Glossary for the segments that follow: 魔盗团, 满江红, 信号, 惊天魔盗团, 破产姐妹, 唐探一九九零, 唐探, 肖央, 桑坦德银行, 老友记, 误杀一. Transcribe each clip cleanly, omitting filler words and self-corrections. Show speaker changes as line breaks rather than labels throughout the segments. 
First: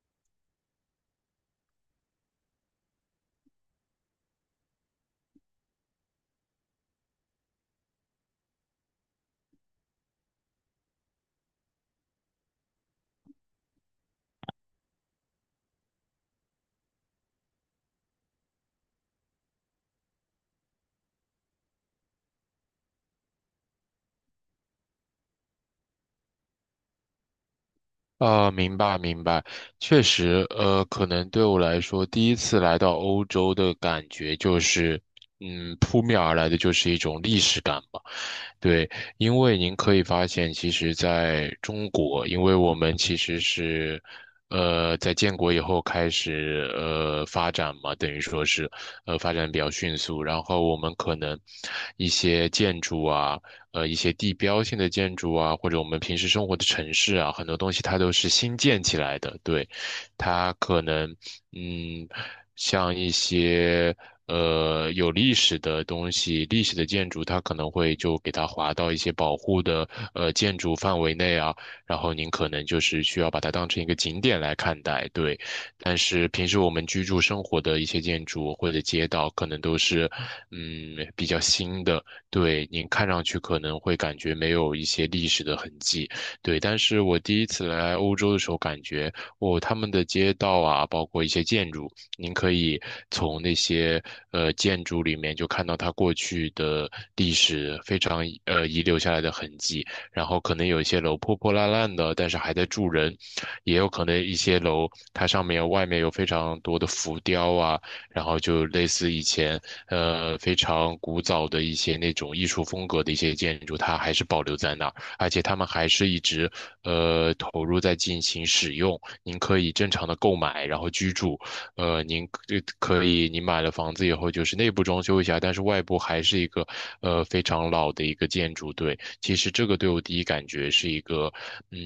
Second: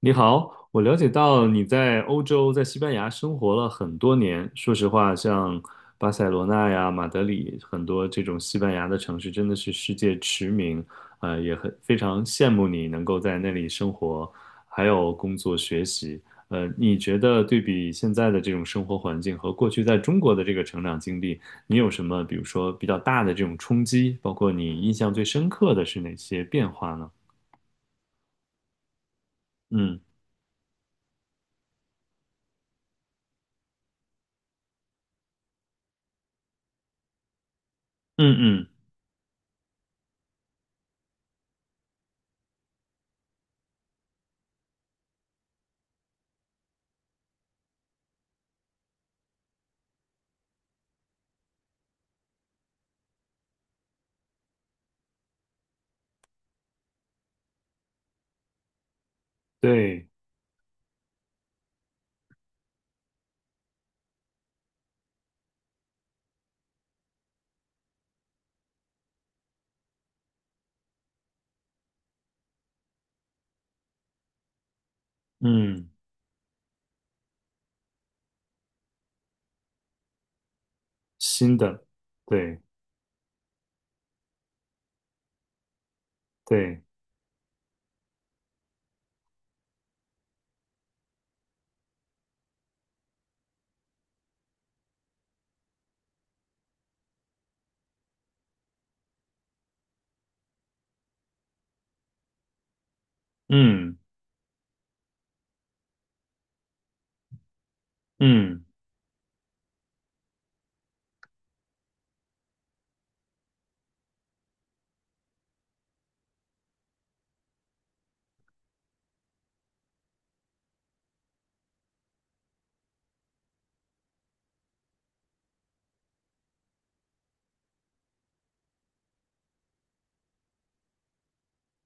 你好，我了解到你在欧洲，在西班牙生活了很多年。说实话，像巴塞罗那呀、马德里，很多这种西班牙的城市，真的是世界驰名。也很非常羡慕你能够在那里生活，还有工作学习。你觉得对比现在的这种生活环境和过去在中国的这个成长经历，你有什么，比如说比较大的这种冲击？包括你印象最深刻的是哪些变化呢？
啊，明白明白，
嗯
确实，可能对我来说，第一次来到欧洲的感觉就是，扑面而来的就是一种历史感吧。
嗯嗯，
对，因为您可以发现，其实在中国，因为我们其实是，在建国以后开始，发展嘛，等于说是，发展比较迅速，然后我们可能一些建筑啊。一些地标性的建筑啊，或者我们平时生活的城市啊，很多东西它都是新建起来的。对，
对，
它可能嗯，像一些有历史的东西、历史的建筑，它可能会就给它划到一些保护的建筑范围内啊，然后您可能就是需要把它当成一个景点来看待。对。
嗯。
但是平时我们居住生活的一些建筑或者街道，可能都是，比较
新的，
新的，
对
对，您看上去可能会感觉没有一些历史的痕迹，对。但
对，
是我第一次来欧洲的时候，感觉哦，他们的街道啊，包括一些建筑，您可以从那些建筑里面就看到它过去的历史非常遗留下来的痕迹。然后可能有一些楼破破烂烂的，但是还在住人，也有
嗯
可能一些楼它上面外面有非常多的浮雕啊。然后
嗯，
就类似以前非常古早的一些那种艺术风格的一些建筑，它还是保留在那儿，而且他们还是一直投入在进行使用。您可以正常的购买，然后居住，您可以您买了房子以后就是内部装修一下，但是外部还是一个非常老的一个建筑，对。其实这个对我第一感觉是一个，嗯，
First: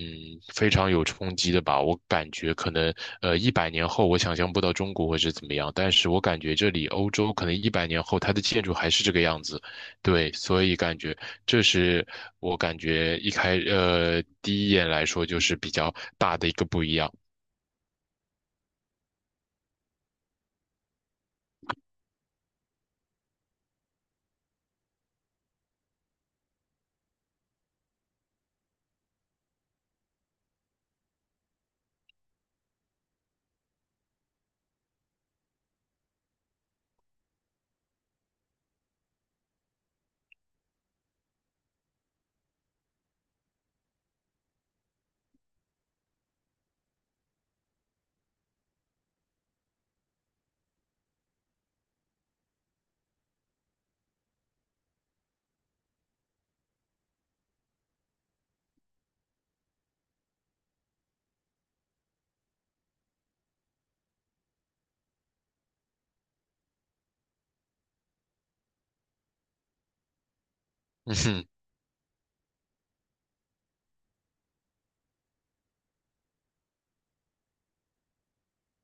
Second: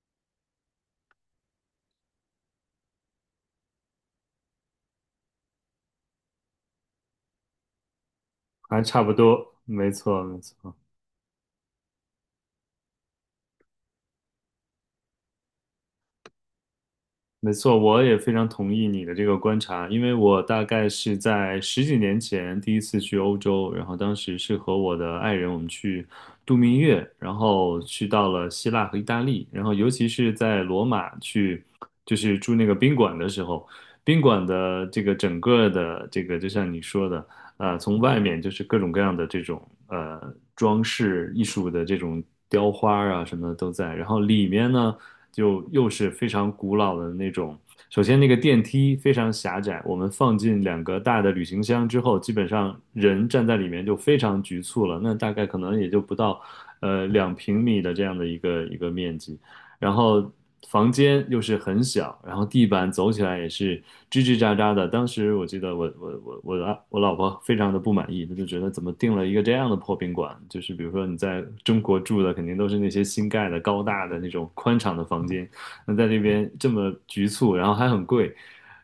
非常有冲击的吧。我感觉可能，一百年后我想象不到中国会是怎么样，但是我感觉这里欧洲可能一百年后它的建筑
还
还
差
是
不
这个样
多，
子，
没错
对，
没
所
错。
以感觉这是我感觉第一眼来说就是比较大的一个不一样。
没错，我也非常同意你的这个观察，因为我大概是在十几年前第一次去欧洲，然后当时是和我的爱人我们去度蜜月，然后去到了希腊和意大利，然后尤其是在罗马去，就是住那个宾馆的时候，宾馆的这个整个的这个就像你说的，从外面就是各种各样的这种装饰艺术的这种雕花啊什么的都在，然后里面呢。就又是非常古老的那种。首先，那个电梯非常狭窄，我们放进两个大的旅行箱之后，基本上人站在里面就非常局促了。那大概可能也就不到，两平米的这样的一个面积。然后房间又是很小，然后地板走起来也是吱吱喳喳的。当时我记得我老婆非常的不满意，她就觉得怎么订了一个这样的破宾馆？就是比如说你在 中国住的肯定都是那些新盖的高大的那种宽敞的房间，那在那边这么局促，然后还很贵。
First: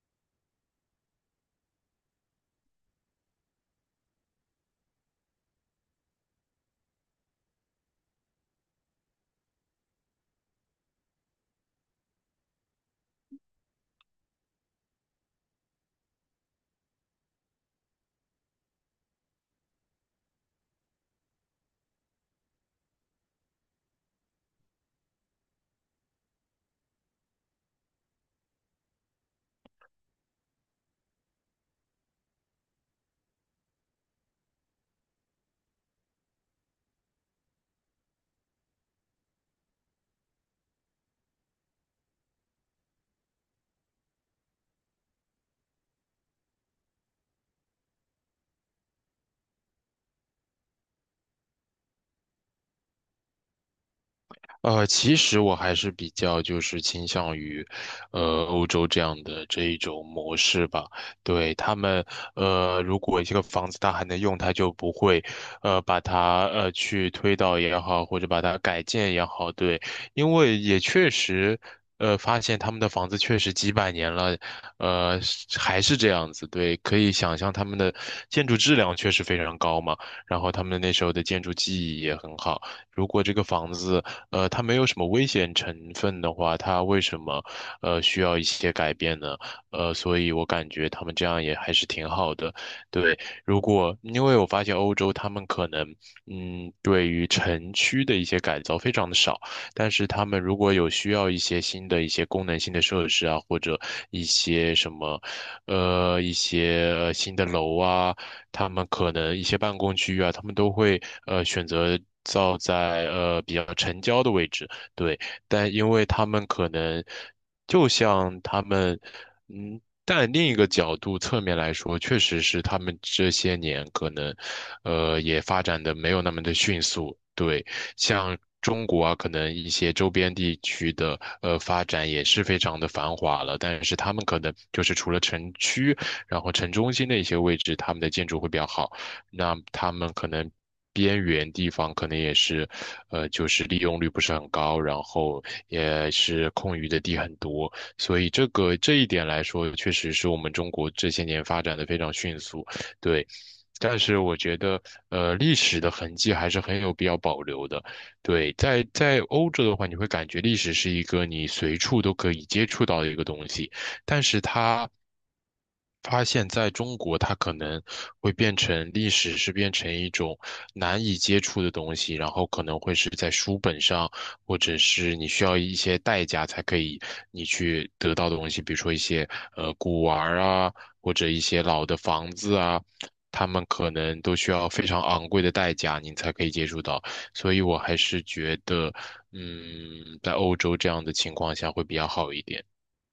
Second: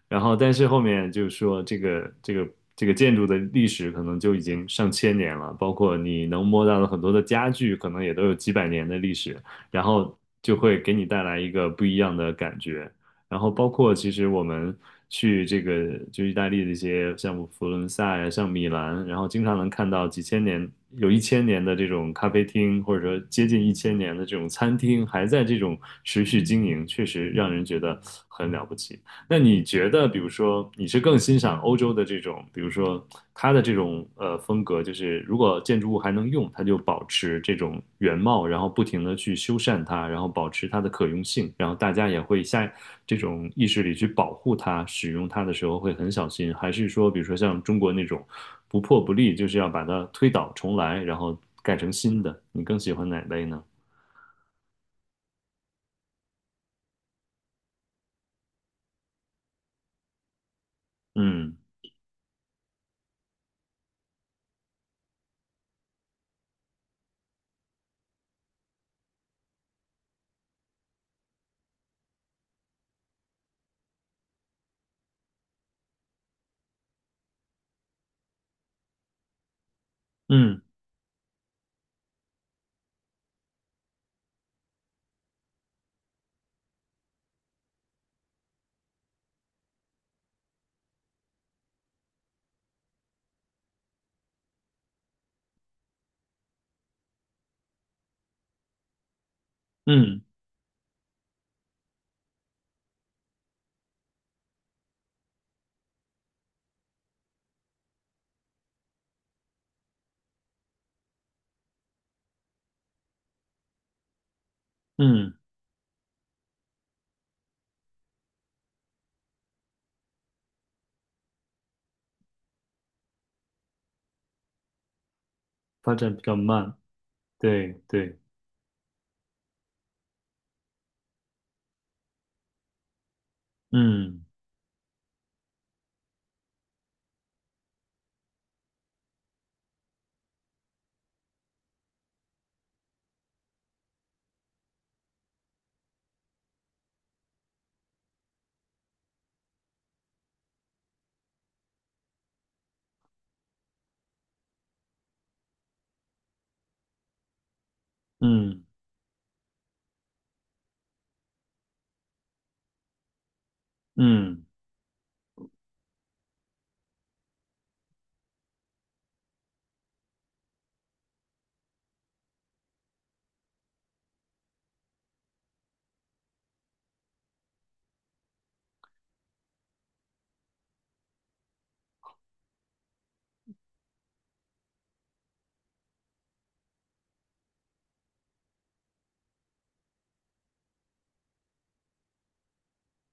然后，但是后面就是说，这个建筑的历史可能就已经上千年了，包括你能摸到的很多的家具，可能也都有几百年的历史。然后就会给你带来一个不一样的感觉。然后包括其实我们去这个就意大利的一些像佛罗伦萨呀，像米兰，然后经常能看到几千年有一千年的这种咖啡厅，或者说接近一千年的这种餐厅还在这种持续经营，确实让人觉得很了不起。那你觉得，比如说，你是更欣赏欧洲的这种，比如说它的这种风格，就是如果建筑物还能用，它就保持这种原貌，然后不停的去修缮它，然后保持它的可用性，然后大家也会下这种意识里去保护它，使用它的时候会很小心，还是说，比如说像中国那种不破不立，就是要把它推倒重来，然后盖成新的？你更喜欢哪类呢？
其实我还是比较就是倾向于，欧洲这样的这一种模式吧。对
嗯
他们，如果这个房子它还能用，它就不会，把它去推倒也好，或者把它改建也好。对，因为也确实，发现他们的房子确实几百年了，是还是这样子。对，可以想象他们的建筑质量确实非常高嘛，然后
嗯
他们那时候的建筑技艺也很好。如果这个房子，它没有什么危险成分的话，它为什么需要一些改变呢？所以我感觉他们这样也还是挺好的。对，如果因为我发现欧洲他们可能对于城区的一些改造非常的少，但是
嗯
他们如果有需要一些新的一些功能性的设施啊，或者一些什么一些新的楼啊。他们可能一些办公区域啊，他们都会选择造在比较城郊的位置，对，
嗯，
但因为他们可能就像他们，嗯。但另一个角度侧面来说，确实是他们这些年可能，也发展
发
的没
展比
有那
较
么的
慢，
迅速。对，
对对。
像中国啊，可能一些周边地区的发展也是非常的繁华了，但是他
嗯。
们可能就是除了城区然后城中心的一些位置，他们的建筑会比较好。那他们可能边缘地方可能也是，就是利用率不是很高，然后也是空余的地很多。所以这个这一点来说，确实是我们中国这些年发展的非常迅速，对。但是我觉得，历史的痕迹还是很有必要保留的。对，
嗯
在欧洲的话，你会感觉历史是一个你随处都可以接触到的一个东西。但是
嗯。
他发现在中国，它可能会变成历史是变成一种难以接触的东西，然后可能会是在书本上，或者是你需要一些代价才可以你去得到的东西，比如说一些古玩儿啊，或者一些老的房子啊。他们可能都需要非常昂贵的代价，你才可以接触到，所以我还是觉得，在欧洲这样的情况下会比较好一点。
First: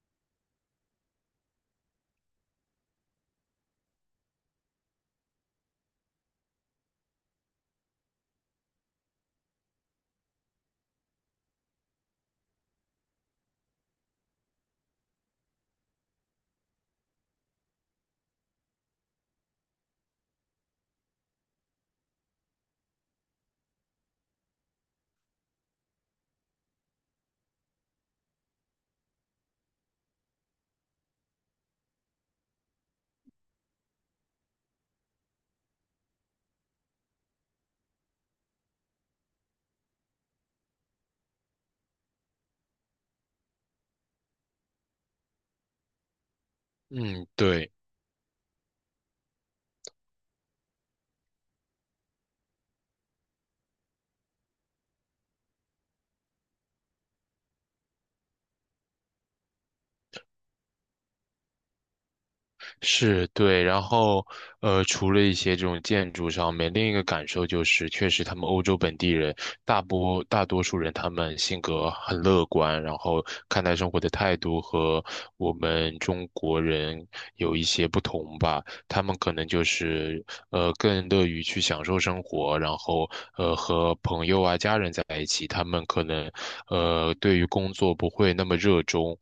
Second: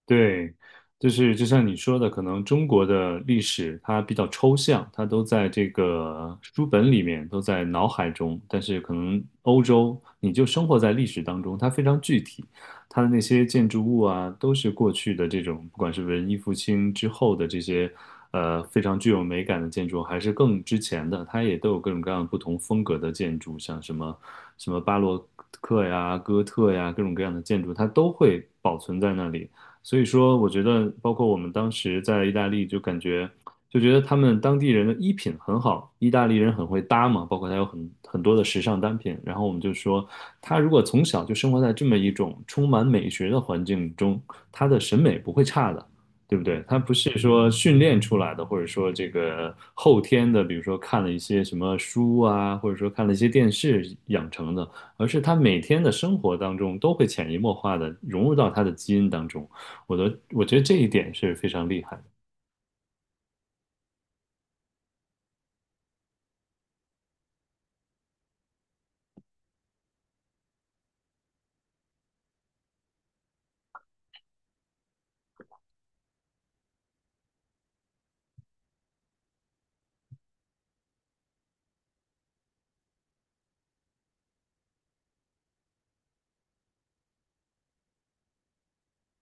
对，就是就像你说的，可能中国的历史它比较抽象，它都在这个书本里面，都在脑海中。但是可能欧洲，你就生活在历史当中，它非常具体，它的那些建筑物啊，都是过去的这种，不管是文艺复兴之后的这些，非常具有美感的建筑，还是更之前的，它也都有各种各样不同风格的建筑，像什么巴洛克呀、哥特呀，各种各样的建筑，它都会保存在那里。所以说，我觉得包括我们当时在意大利，就感觉就觉得他们当地人的衣品很好，意大利人很会搭嘛，包括他有很多的时尚单品。然后我们就说，他如果从小就生活在这么一种充满美学的环境中，他的审美不会差的，对不对？他不是
嗯，
说
对。
训练出来的，或者说这个后天的，比如说看了一些什么书啊，或者说看了一些电视养成的，而是他每天的生活当中都会潜移默化的融入到他的基因当中。我觉得这一点是非常厉害的。
是对，然后除了一些这种建筑上面，另一个感受就是，确实他们欧洲本地人大多数人他们性格很乐观，然后看待生活的态度和我们中国人有一些不同吧。他们可能就是更乐于去享受生活，然后和朋友啊家人在一起，他们可能对于工作不会那么热衷，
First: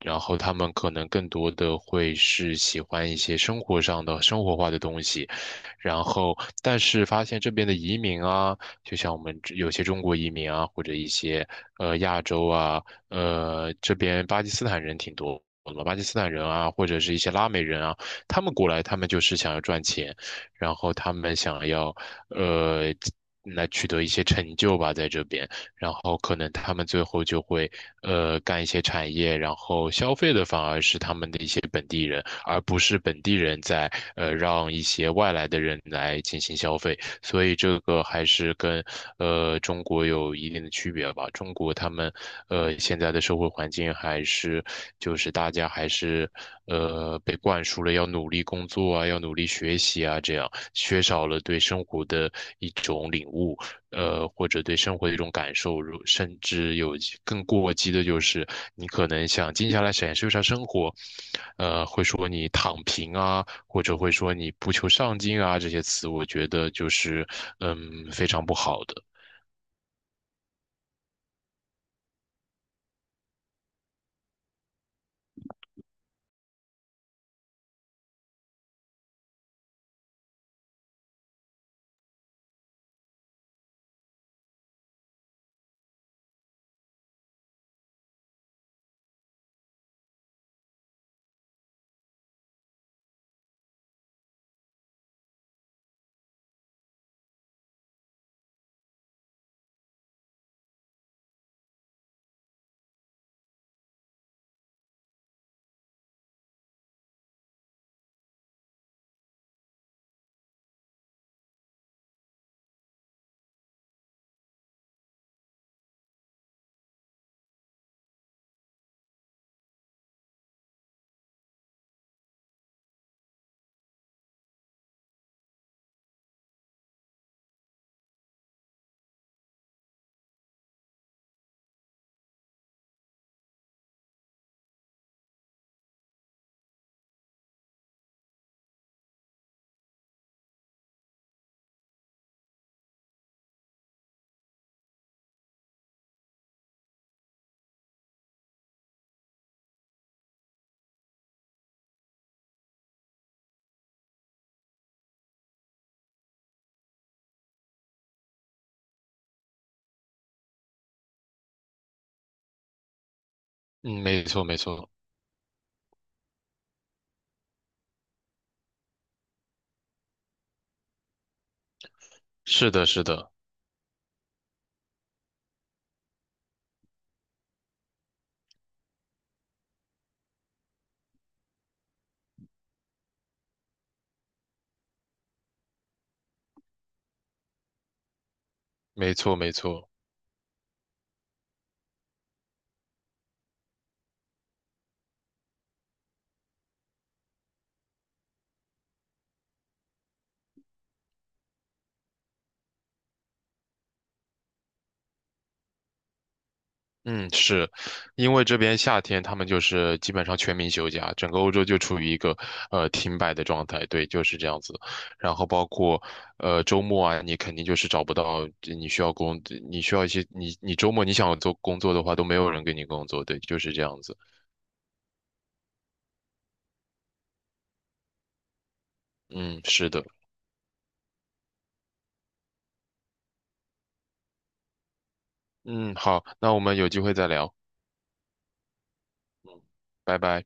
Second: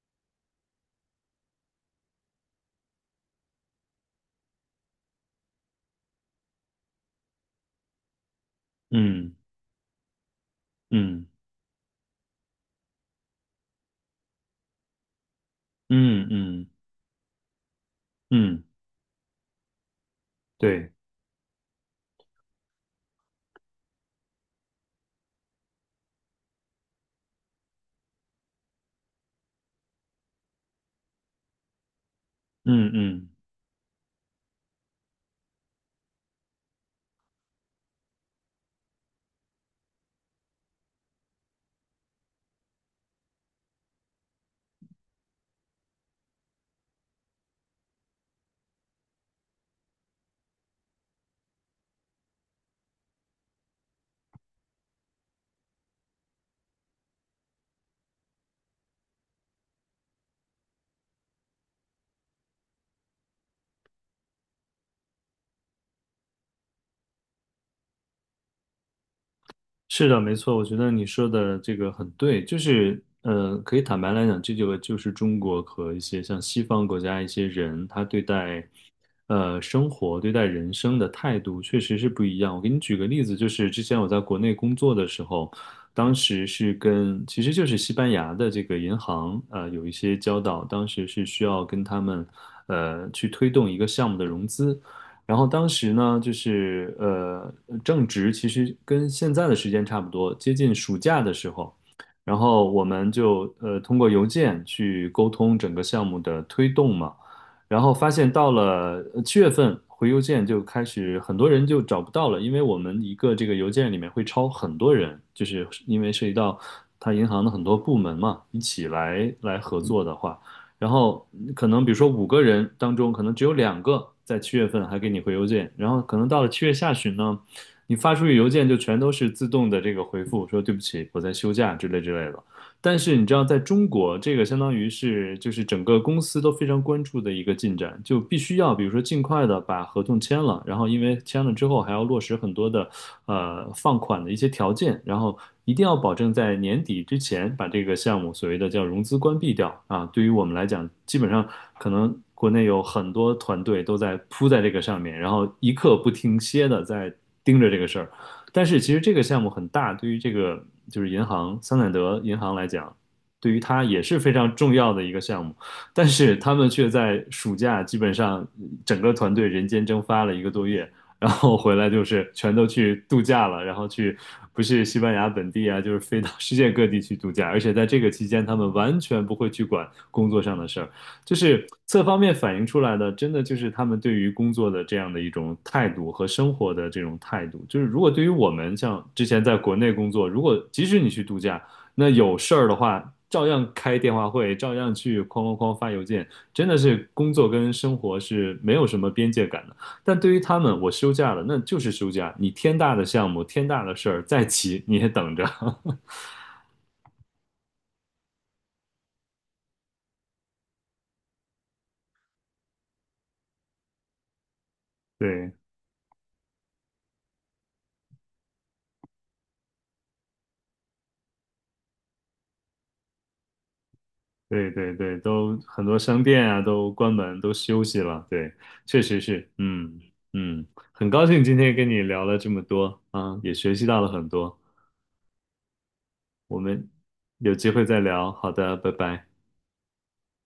然后他们可能更多的会是喜欢一些生活上的生活化的东西，然后但是发现这边的移民啊，就像我
嗯
们这有些中国移民啊，或者一
嗯
些亚洲啊，这边巴基斯坦人挺多的嘛，巴基斯
嗯
坦人
嗯
啊，或者是一些拉美人啊，他们
嗯，
过来，他们就是想要赚钱，然
对，
后他们想要，呃，来取得一些成就吧，在这边。然后可能他们最后就会干一些产业，然后消费的反而是他们的一些本地人，而不
嗯
是本
嗯。
地人在让一些外来的人来进行消费，所以这个还是跟中国有一定的区别吧。中国他们现在的社会环境还是就是大家还是被灌输了要努力工作啊，要努力学习啊，这样缺少了对生活的一种领悟。或者对生活的一种感受，甚至有一更过激的，就是你可能想静下来享受一下生活，会说你躺平啊，或者会说你不求上进啊，这些词，我觉得就是嗯非常不好的。
是的，没错，我觉得你说的这个很对，就是，可以坦白来讲，这就是中国和一些像西方国家一些人，他对待，生活、对待人生的态度确实是不一样。我给你举个例子，就是之前我在国内工作的时候，当时是跟，其实就是西班牙的这个银行，有一些交道，当时是需要跟他们，去推动一个项目的融资。然后当时呢，就是,正值其实跟现在的时间差不多，接近暑假的时候，然后我们就通过邮件去沟通整个项目的推动嘛，然后发现到了七月份回邮件就开始很多人就找不到了，因为我们一个这个邮件里面会超很多人，就是因为涉及到他银行的很多部门嘛，一起来合作的话。然后可能比如说五个人当中，可能只有两个在七月份还给你回邮件，然后可能到了七月下旬呢，你发出去邮件就全都是自动的这个回复，说对不起，我在休假之类之类的。但是你知道，在中国，这个相当于是就是整个公司都非常关注的一个进展，就必须要比如说尽快的把合同签了，然后因为签了之后还要落实很多的放款的一些条件，然后一定要保证在年底之前把这个项目所谓的叫融资关闭掉啊。对于我们来讲，基本上可能国内有很多团队都在扑在这个上面，然后一刻不停歇的在盯着这个事儿。但是其实这个项目很大，对于这个就是银行桑坦德银行来讲，对于它也
嗯，
是
没
非
错
常
没
重
错，
要的一个项目，但是他们却在暑假基本上整个团队人间蒸发了一个多月，然后回来就是全都
是的
去
是
度
的，
假了，然后去不是西班牙本地啊，就是飞到世界各地去度假，而且在这个期间，他们完全不会去管工作上的事儿，就是侧方面反映出来的，真的就是他们对于工作的这样的一种态度和生活的这种态度。就是如果对于我们像
没
之
错
前
没
在国
错。
内工作，如果即使你去度假，那有事儿的话，照样开电话会，照样去哐哐哐发邮件，真的是工作跟生活是没有什么边界感的。但对于他们，我休假了，那就是休假，你天大的项目、天大的事儿再急你也等着。
嗯，是，因为这边夏天他们就是基本上全民休假，整个欧洲就处于一个停摆的状态，对，就是这样子。然后
对，
包括周末啊，你肯定就是找不到你需要工，你需要一些你周末你想做工作的话，都没有人给你工作，对，就是这样子。
对对对，都很多商店啊都关门，都休息了。对，确实是，
嗯，是
嗯
的，
嗯，很高兴今天跟你聊了这么多啊，也学习到了很多。
嗯，好，那
我
我们有
们
机会再
有
聊，
机会再聊。好的，拜拜。
嗯，拜拜。